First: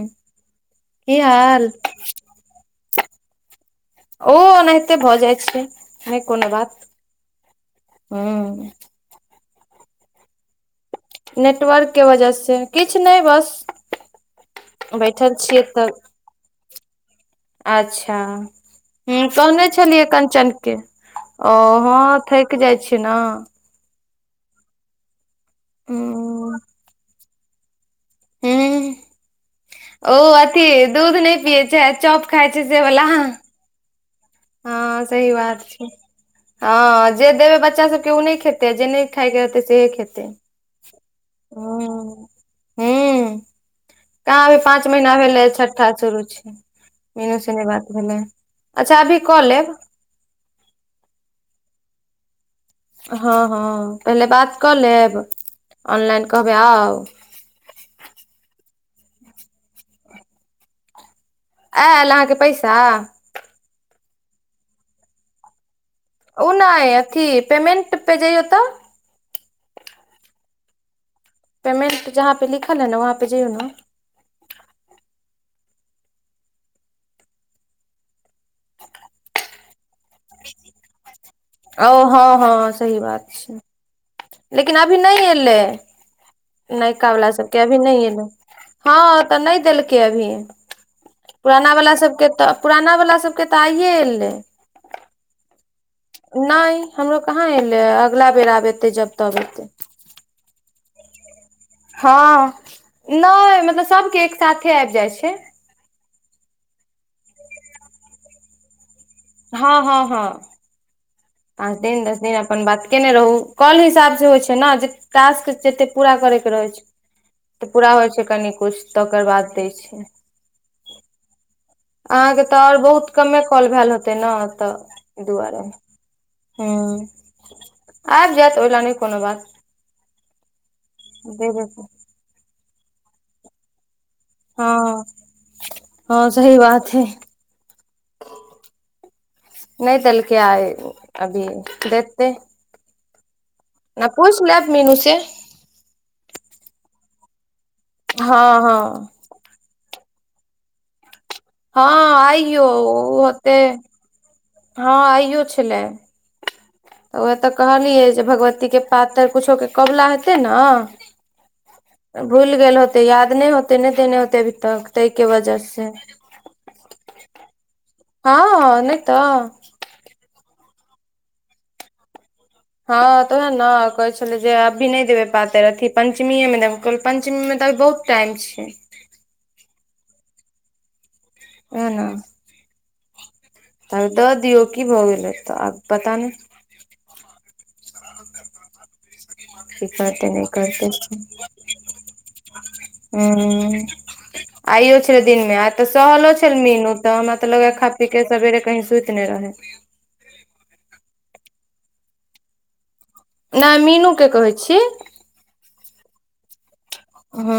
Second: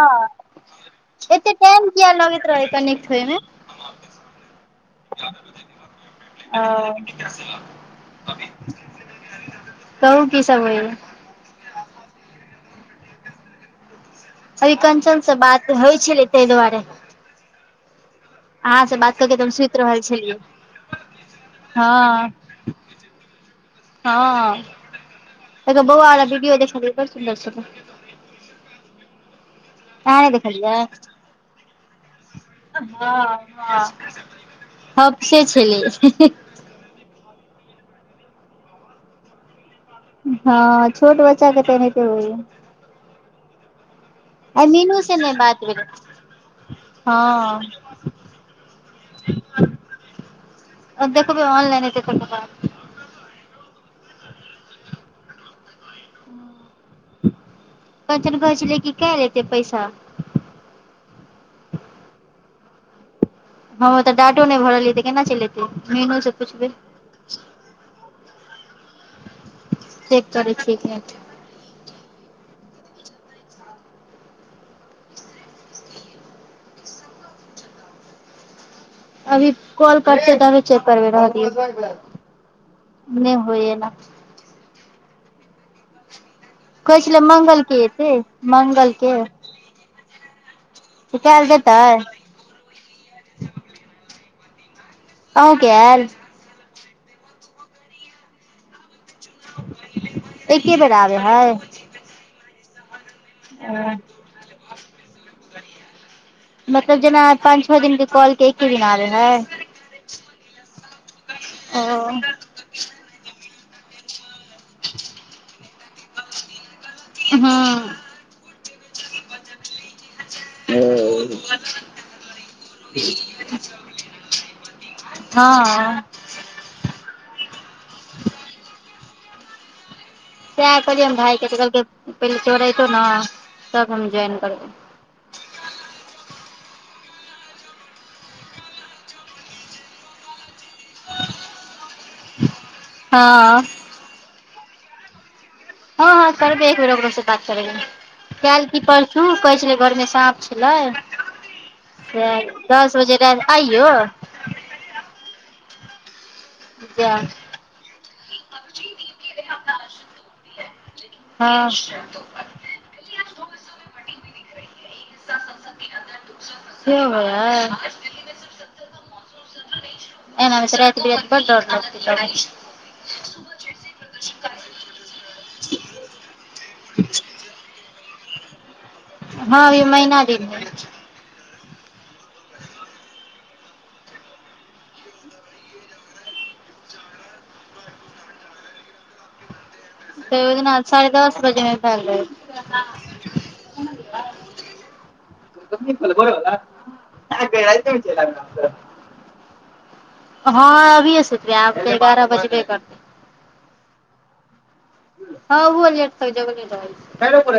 हँ की एते हाल टाइम किया लगैत रहै कनेक्ट होय में। ओ ओनाहिते भऽ जाइ छै, नै कोनो बात। [inaudible] हूं। कहू की सब होइया। नेटवर्क के वजह से, किछ नै बस। अभी कंचन बैठल से छियै बात तऽ होइ छलै ताहि दुआरे। अच्छा अहाँ से बात ह कऽ के तऽ हम कहने सुति रहल छलियै कंचन के। ओ हँ थैक जाइ छी ना। हँ ओकर बउआ बला विडियो ह देखलयै, बड़ सुन्दर छैले। ह ओ अहाँ नहि अथी देखलियै दूध नै पियए छै, चॉप खााय छै से बला। हबसे बात छलै। छै हँ जे देबे बच्चा सब के ओ नहि खेते, आ जे नै खाय के रहते सेहे खेते। हँ छोट बच्चा के तऽ एनैहिते होय। हू कहां अभी आइ पाँच मीनू महिना से नहि भेलै बात छठ्ठा शुरू छै। मीनू सने हँ बात भेलै, अच्छा अभी कऽ लेब। अब देखबै ऑनलाइने तैके बाद। हँ -हँ पहिले बात कऽ लेब, ऑनलाइन कहबै आउ। कंचन कहे छलै कि कहिया देतै पैसा। आयल अहाँके पैसा। हम ओ तऽ डाँटो नहि भरलियै, तऽ केना चैल एतै, मेीनू से ओ पुछबै। नहि अथी। पेमेंट पे जाइयो तऽ। चेक करै छी एक मिनट। पेमेन्ट जहाँपे लिखल हय ने वहाँपे जाइयो ने। अ [inaudible] अभी कॉल करै छीयै तऽ अभी [inaudible] ओ हँ- हँ सही बात छै, होइ एना लेकिन अभी नै एलै। कहै नयका छलै बला सबके, मंगल अभी के नै एतै एलै, मंगल के हँ तऽ नइ देलकै अभी। तऽ काल्हि पुराना देतै वाला सबके तऽ, पुराना वाला सबके तऽ आइए एलै। अहूं के आएल। नै हमरो कहाँ एलैए ह, अगला बेर आब एते जब -तब। एतै एके बेेर ऐल रहय। हां नै मतलब सबके एक साथे आएब जाय छै। मतलब जेना अहां के पान छौ दिन के कॉल के एक दिन ऐल रहय। हां-हां-हां। पाँच ओ दिन, दस दिन अप अपन बात केने रहू काॅल के हिसाब से होय छै नै जे टास्क जतय पूरा करय के रहय छै। तऽ हँ पूरा होय छै कनि कुछ तकर बाद दै छै। औ अहाँके तै और बहुत कमे कॉल भेल हेतय न तै दुआरे हँ हूं आइब जाएत ओय लै नै कोनो बात सैह कहलियै हन भाय के तै उ देबे कहल कै पहिले जोरेतो नै तब हम जोएन हां-हां सही बात हय। नै देलकै आय अभी देतय। हां। न पूइछ लेब मीनू सेे हां-हां करबे एक बेर ओकरो से बात करबे हँ काएल की हँ परसु हां कहय छलय घर मे साँप छलय। हां आइयो उहो राति ते आइयो हां आइयो छलय। जा वैह तऽ कहलियै जे भगवती के पातैर कूछो के कोबला हेतय नै। हां। भूईल गेल होतय, याद नै होतय नै देेने होतय अभी तक। तै के वजह से सेहो होइ हइ हां नै तऽ एना में त राएत-बिराएत बड्ड डर लगतै तबै। हां तै उहय नै कहय छलय जे अभी नै देबय पातर अथी पंचमिए मे देबय कहलियै पैंचमी में तऽ अभी बहुत टाइम छै। हां ई महिना दिन हय। उहै नै। तामे दऽ दियौ की भऽ गेलय तऽ आब पता नै की करतै तऽ नै ओहि दिना करतै साढ़े दस बजेमे भेल रहै फेर हूं। आइयो छलय दिनमे आय तऽ सहलो छल मीनू तऽ हमरा तऽ लगय यै खा पीक के सबेरे कहीं सुईत नै रहय। हां अभिए सुतबै आब तै एगारा बजबे करतय नै मीनू के कहय छी। हां उहो लेट तक जगले रहय हँ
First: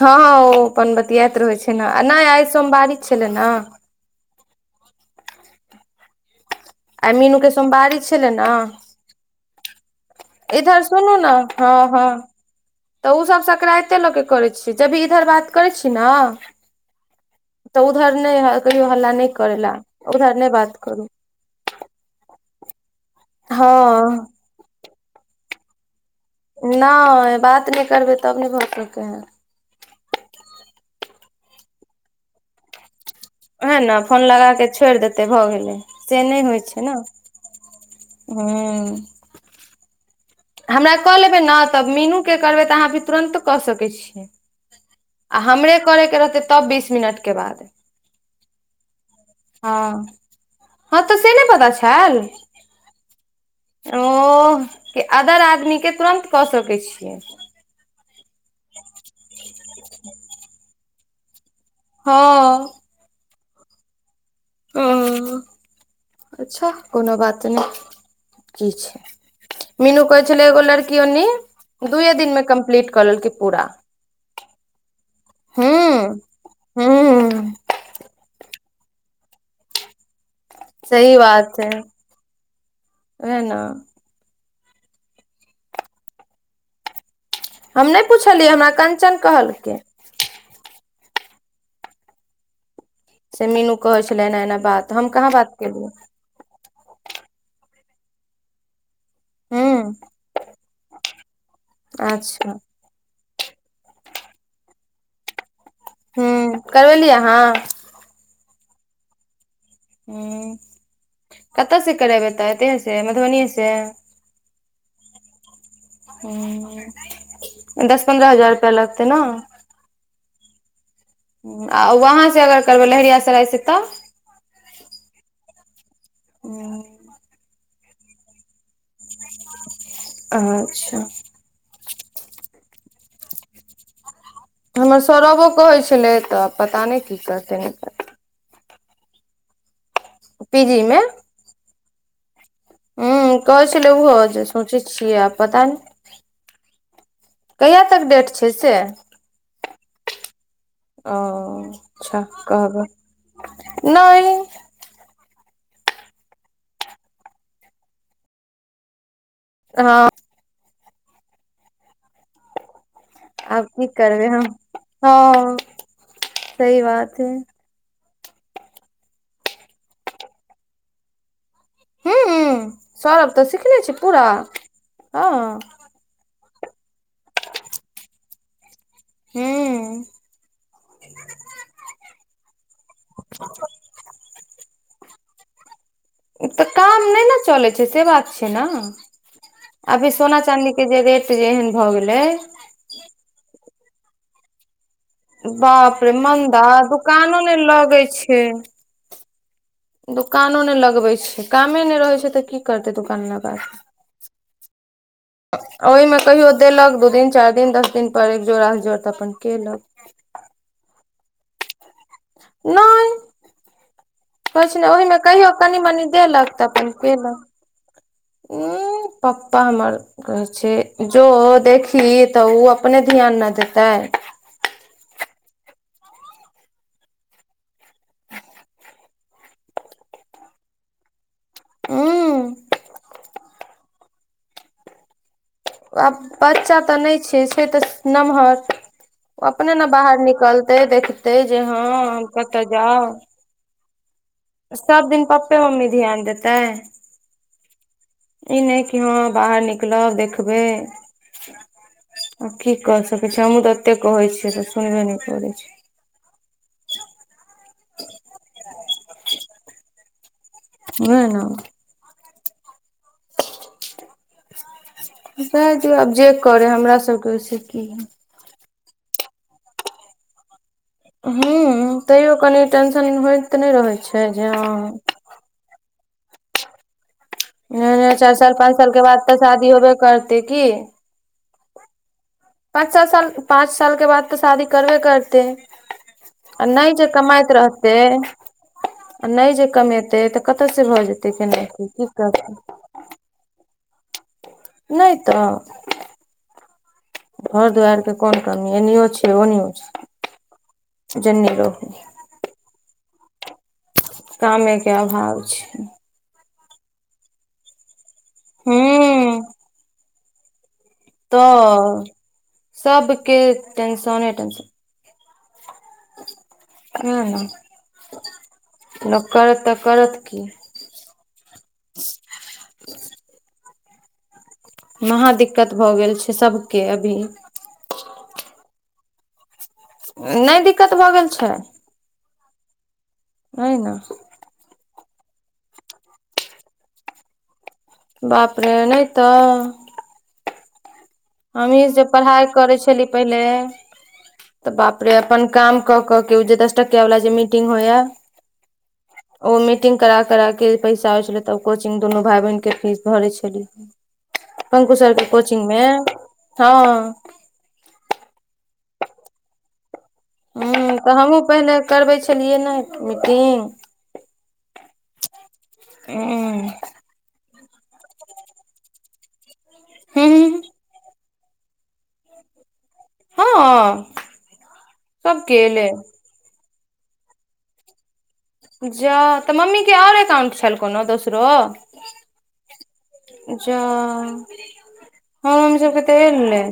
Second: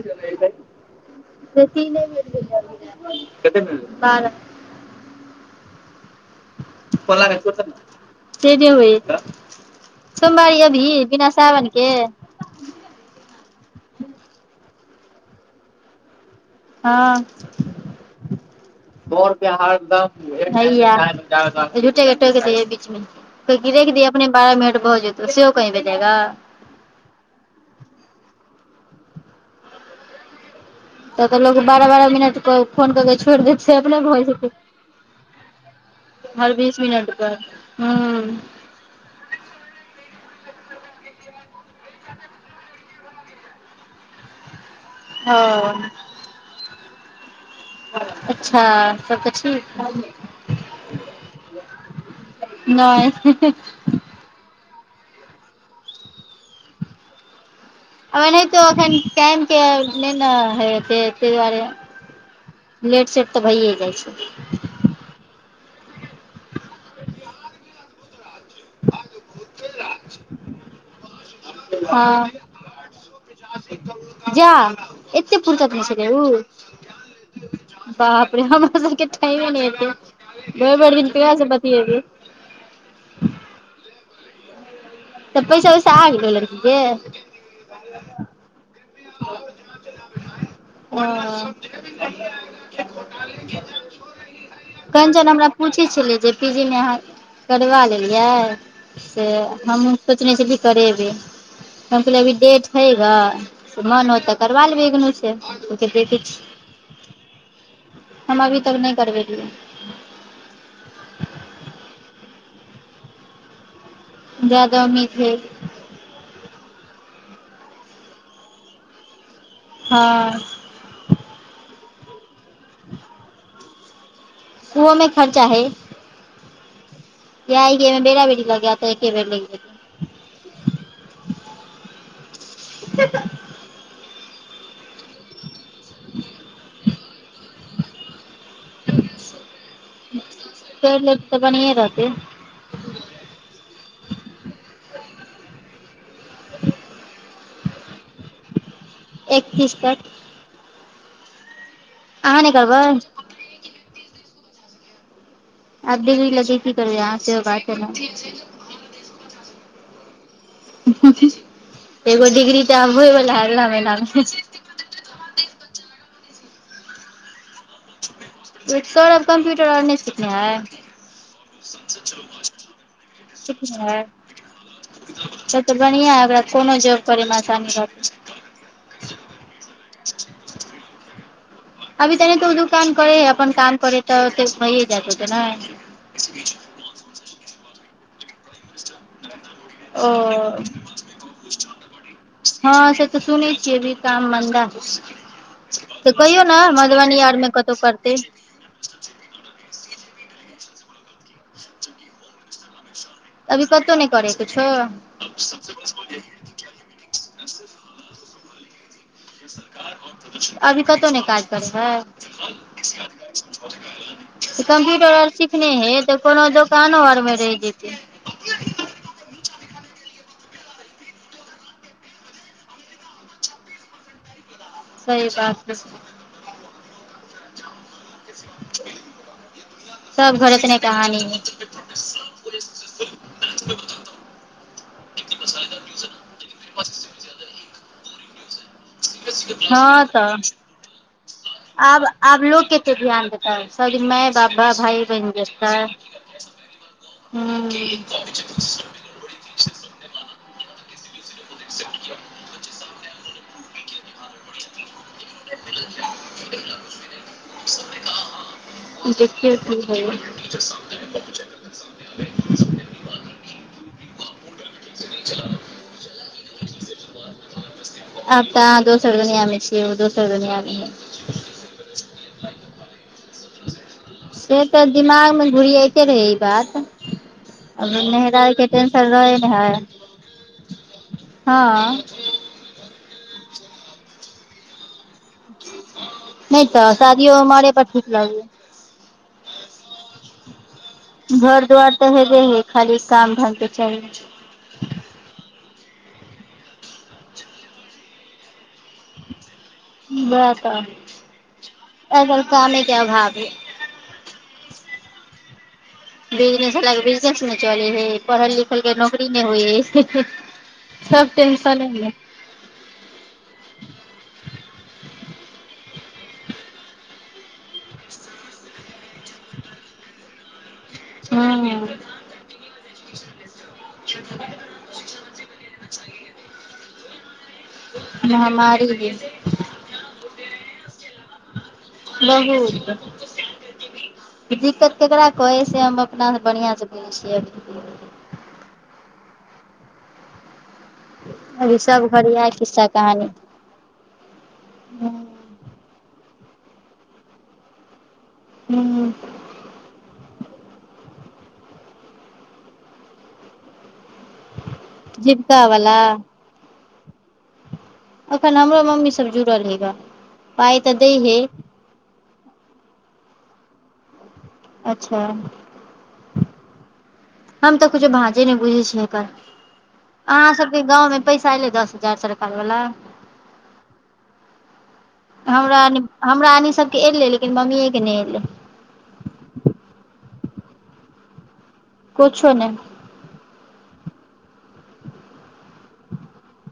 हँ ओ अपन बतियाइत रहै छै ने नहि आइ सोमवारी छलै ने छै। [unintelligible] बारा आय मीनू के सोमवारी छलय न वही तै। इधर सुनू नै सावन के हां-हां। तऽ उ सब सकराते लऽ क करै छियै जब इधर बात करय छी नै हँ तऽ उधर नै अहां कहियौ हल्ला सौ नै रुपया करय लै हरदम उधर नै बात हैया करू। झूठे के टोएक दै यै बीच मे कहय की रख दही हँ अपने बारह मिनट भऽ जेत तऽ सेहो कहीं भेजेगा नै बात नै करबै तब नै भऽ सकय हय। तब कहलक की बारा-बारा मिनट पर फोन केर के छ उहै नै फोन लगाए कै छोएड़ देतय भऽ गेलै से नै हर होय बीस छै नै। मिनट पर हूँ हूं हमरा कऽ लेबै ने तऽ मीनू के करबै तऽ अहाँ अभी तुरन्त कऽ सकै छि। आ हमरे हँ करै के रहते तब बीस मिनट अच्छा तब तऽ ठीक हँ हय हँ तऽ से नहि पता छैल नय ओह कि अदर आदमीके तुरन्त कऽ सकै छियै ओनाहितो एखन टाइम के नहि ने हेते ताहि दुआरे हँ लेट सेेट तऽ भैए जाइ छै ह अच्छा कोनो बात नहि की छै मीनू कह छलै एगो लड़की ओनि दुए हँ दिनमे कम्प्लीट कऽ लेलके पूरा जा एतेक पूर्सत में छलै हूँ ऊ हूँ हू बापरे हमरा साबके टाइम नहि एतै भरि भरि दिन सही ककरा सऽ बतियेबै ओहे नऽ त पैसा ऊइसा आबि गेलेन की के हम नहि पुछलियै हमरा कंचन कहलकै अऽ से मीनू कहै छलै एना एना बात हम कहाँ बात केलियै कि जे ने अहाँ करबा लेलियै से हमहु हूँ सोचने छलिये करेबै हम कहलिए अभी अच्छा डेट छैए ग मन होत तऽ करबा लेबी इगनू स देखें हूँ छिये करबेलियै अहाँ हम अभी तक नहि करबेलियै हु कतऽ से करेबै तऽ एते से मधुबनीए से जादा उम्मीद हेत ह दस पन्द्र हजार रुपया लगतै न हँ आ वहाँ से अगर करबै लहेरियासराय से तब ऊहो मे खर्चा हए हूं चाय बेर में बेरा-बेरी लगे तऽ एके बेर लगै जैते अच्छा [unintelligible] हमर सौरभो कहै छलै तऽ पता नहि की करते नहि कर पीजी करऽ ले तऽ बढ़िए रहतै ह कहै छलै ऊहो जे सोचै छियै आब पता नहि कहिया तक डेट छै से एकतीस तक ओ अच्छा अहाँ नहि करबै कहब नैय आब डिग्री लकए की करबय अहाँ से हो बात छय नऽ ह हु हु एगो डिग्री तऽ आब होए बला है आब अगला की महिना में करबै हम हँ सही बात छय यै करब कम्प्यूटर आर नहि सिखनो है। हूँ सौरभ तऽ सिखने छै पूरा हँ क [inaudible] बढ़ियां है ओकरा कोनो जॉब करे मे आसानी रहत हुं। अभी तनि तऽ ओ दुकान करै है अपन काम करै तऽ ओते सं भैये जारत होते ने। तऽ काम नहि ने चलैत छै से बात छै ने। ओ अभी सोना चाँदी के जे रेट जे एहन भऽ गेलै हँ से तऽ सुनै छियै अभी काम मन्दा है। बाप रे तऽ कहियौ ने मंदा मधुबनी दुकानो आरमे नहि कतहु लगै करतै। छै दुकानो नहि लगबै छै, कामे नहि रहै छै तऽ की करतै दुकान लगा अभी के, कतहु नहि करै किछो आ ओहिमे कहियो देलक दू दिन, चारि दिन, दस दिन पर एक जोड़ा स अभी कतहु नहि काज करै छै। नै। तऽ किछ नहि कम्प्यूटर ओहिमे आर कहियो सिखने कनी हे मनी तऽ कोनो देलक तऽ अपन दोकानो आरमे केलक। रहि जेतै उंह पप्पा हमर कहै छै जो देखही तऽ ओ अपने ध्यान ने देतै। सही बात छै। सब घर एतने कहानी है। ह आब बच्चा तऽ नहि छै, छै तऽ नमहर ओ अपने ने हँ बाहर तऽ निकलतै, देखतै, जे हम कतय जाउ। सदिखन जे माये बाप वैह भाइ सब दिन बहिन पप्पे जेता, मम्मी ध्यान देतै ई हुं। नहि हँ बाहर निकलब, देखबै। आ की क सकैत छियै, हमहुँ तऽ एते कहै छियै तऽ सुनबे नहि करै छै। [inaudible] [inaudible] देखियौ की होइये। नहि ने। जाय दियौ आब जे करै, हमरा सबके ओइ से की। आब तऽ अहाँ दोसर दुनिया मे छियै ओ दोसर दुनिया मे। हुं, तैयो कनि टेंशन होय नहि रहै छै। जे से हँ तऽ दिमाग मे घुरियाइते रहै ई बात। नहि नहि चारि साल नहराके पाँच साल के टेंशन बाद रहै तऽ ने है। शादी होबे करतै की हँ। पाँच सात साल, पाँच साल के बाद तऽ शादी करबे कर तै, आ तऽ नहि जे शादियो कमाइत उमरे पर रहतै ठीक लागैये आ नहि जे कमेतै तऽ कतऽ से भऽ जेतै केना घर की दुआर तऽ हेबे कहतै। हइ खाली काम ढंग के चाही नै तऽ। घर दुआरि के कोन कमी एनो छै ओनो छै। वैह तऽ, जेन्नी रहू असल कामे के अभाव ये। कामेके अभाव छै। बिजनेस वला के बिजनेस नै चले है, पढ़ल लिखल के नौकरी हूं नहि होइ है। तऽ, सबके टेनशने टेनशन। हुं हुं, लोक करत तऽ करत की। हूँ। महा दिक्कत भऽ गेल छै सबके अभी। महामार के। नइ दिक्कत भऽ गेल छै। बहुत। वही ना। दिक्कत केकरा कहै है से हम अपना बढ़िआँ से बुझै छियै अभी। बाप रे नहि तऽ। अभी हमहीँ जे सब घर पढ़ाइ इएह करै खिस्सा छलि कहानी पहिले तऽ बाप रे अपन काम कऽ क के जे दस टकिया वाला जे मीटिंग होइया। हूँ। ओ मीटिंग करा-करा के पैसा होइ छलै तऽ कोचिंग दुनू भाई बहिनके फीस भरैत छली। पंकु सर के कोचिंग जीविका मे, वला हँ। अखन हमरो मम्मी सब जुड़ल है गऽ। हुं पाइ दै तऽ हे हमहूँ पहिले करबै छलियै ने मीटिंग। अच्छा। उम्म। हम तऽ किछौ भांजे नहि बुझय छियई एकर आहाँ सब गांव में पैसा एलै दस हजार सरकार वाला। हँ। सबके हमरा एलै एनी हमरा एनी सबके एलै लेकिन मम्मीये के नइ एलै। जाउ तऽ मम्मी के आर एकाउंट छल कोनो दोसर? किछो नहि। जा हमर मम्मी सब के तऽ एलै।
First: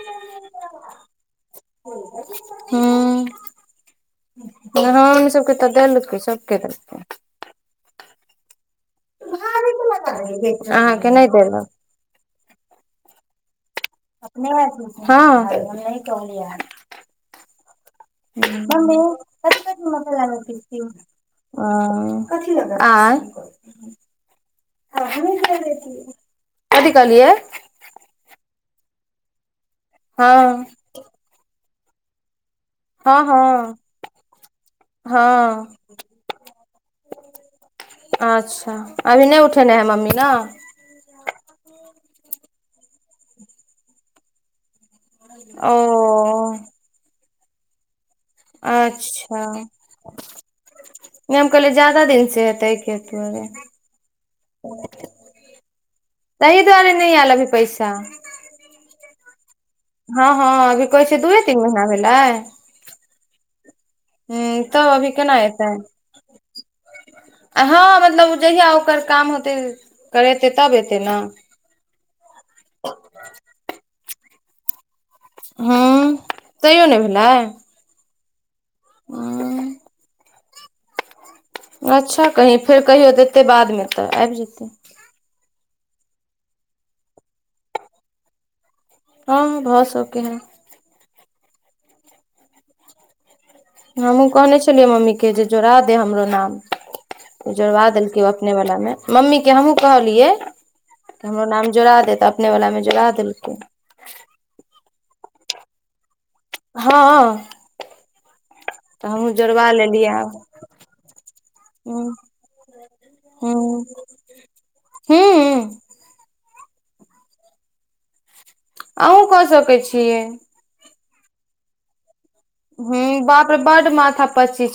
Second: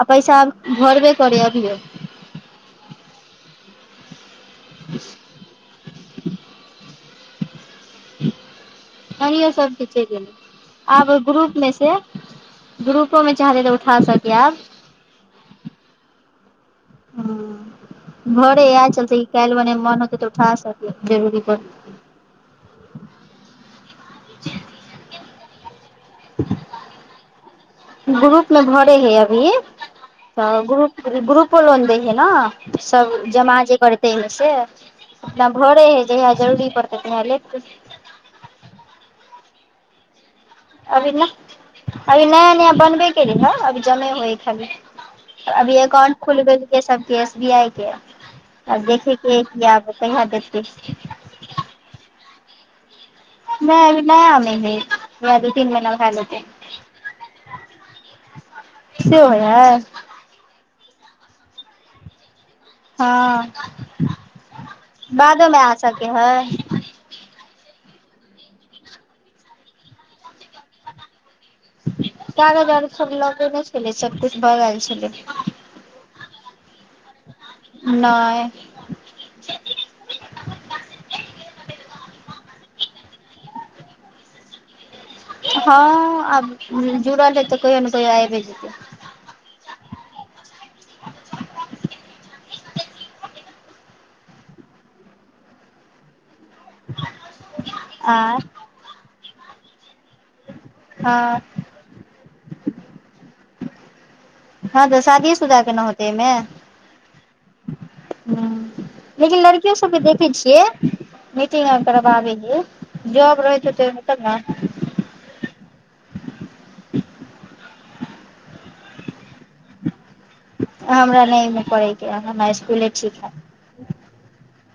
आ पैसा भरबे करै अभियो। हँ बनय हमर मम्मी सब के तऽ देलकै सबके देलकै। कनीयो सब के चइल एलय अहाँके आब ओ नहि ग्रुप देलक में से ग्रुपो में चाहतय त अपने, [unintelligible] हँ, नै कहलिया। हुं। भरै याह चलतै ई कइल भने कथी मोन होतय मसाला तऽ मे उठा पीसती सकय जरूरी हो पड़तै। कथी, [unintelligible] आँइ, [unintelligible] की कहलियै? ग्रुप में भरै है अभी हँ तऽ ग्रुपो लोन दै है ना। सब हँ जमा जे हँ करतै है से। अपना हँ भरैय है जहिया जरूरी पड़तै तेहिया लेतै। अच्छा अभी नहि उठेने है मम्मी ना? अभी नह अभी नया नया बनेबे केलै हऽ अभी खाली जमे होइ है खाली। ओ अभी अकाउंट खुलबे केले केसब एसबीआई के अछि आब देखे के है अच्छा जे कहिया दैतय। नहि हम कहलियै जादा दिन सँ हेतै अइ के। नहि अभी नया मे हइ इएह दू तीन महीना भए जेतै तहि दुआरे नई ऐल अभी पैसा। से होयै है। हँ हँ अभी कहै छै दूये तीन महीना भेलैय। हँ, तब अभी केना बादो में आ सकै है। आ हँ, मतलब जहिया ओकर काम होतै, करेतै, तऽब एतै ने। चार हजार सर लगैने छलै, सब कुछ भऽ गैल छलय। हँ तैयो नहि भेलै नहि उं अच्छा, कहीं फेर कहियो देतै, बादमे तऽ आबि जेतै। हँ, आब जुड़ल है तऽ कहियो ने कहियो आइबे जेतै। हँ, भऽ सकै है। [unintelligible] हमहूँ कहले छलियै मम्मीके जे जोड़ा दे हमर नाम। जोड़बा देलकै आ अपने वला मे। मम्मीके हमहूँ कहलियै। तऽ हँ हमरो नाम जोड़ा दे तऽ अपने वला मे जोड़ा देलकै। हँ, तऽ शादीये-शुदा के नहि होतय अय मे। हँ हँ तऽ हमहूँ लेकिन जोड़वा लड़कियो सबके लेलियै देखय आब छियै मीटिंग आर हूँ करबाबय हे जॉब रहैत हेतै ओहिमे तब ने हू अहूॅं कऽ सकै छियै हमरा नहि अयमे पड़यके ये हम अइ- हू बापरे बड माथापच्ची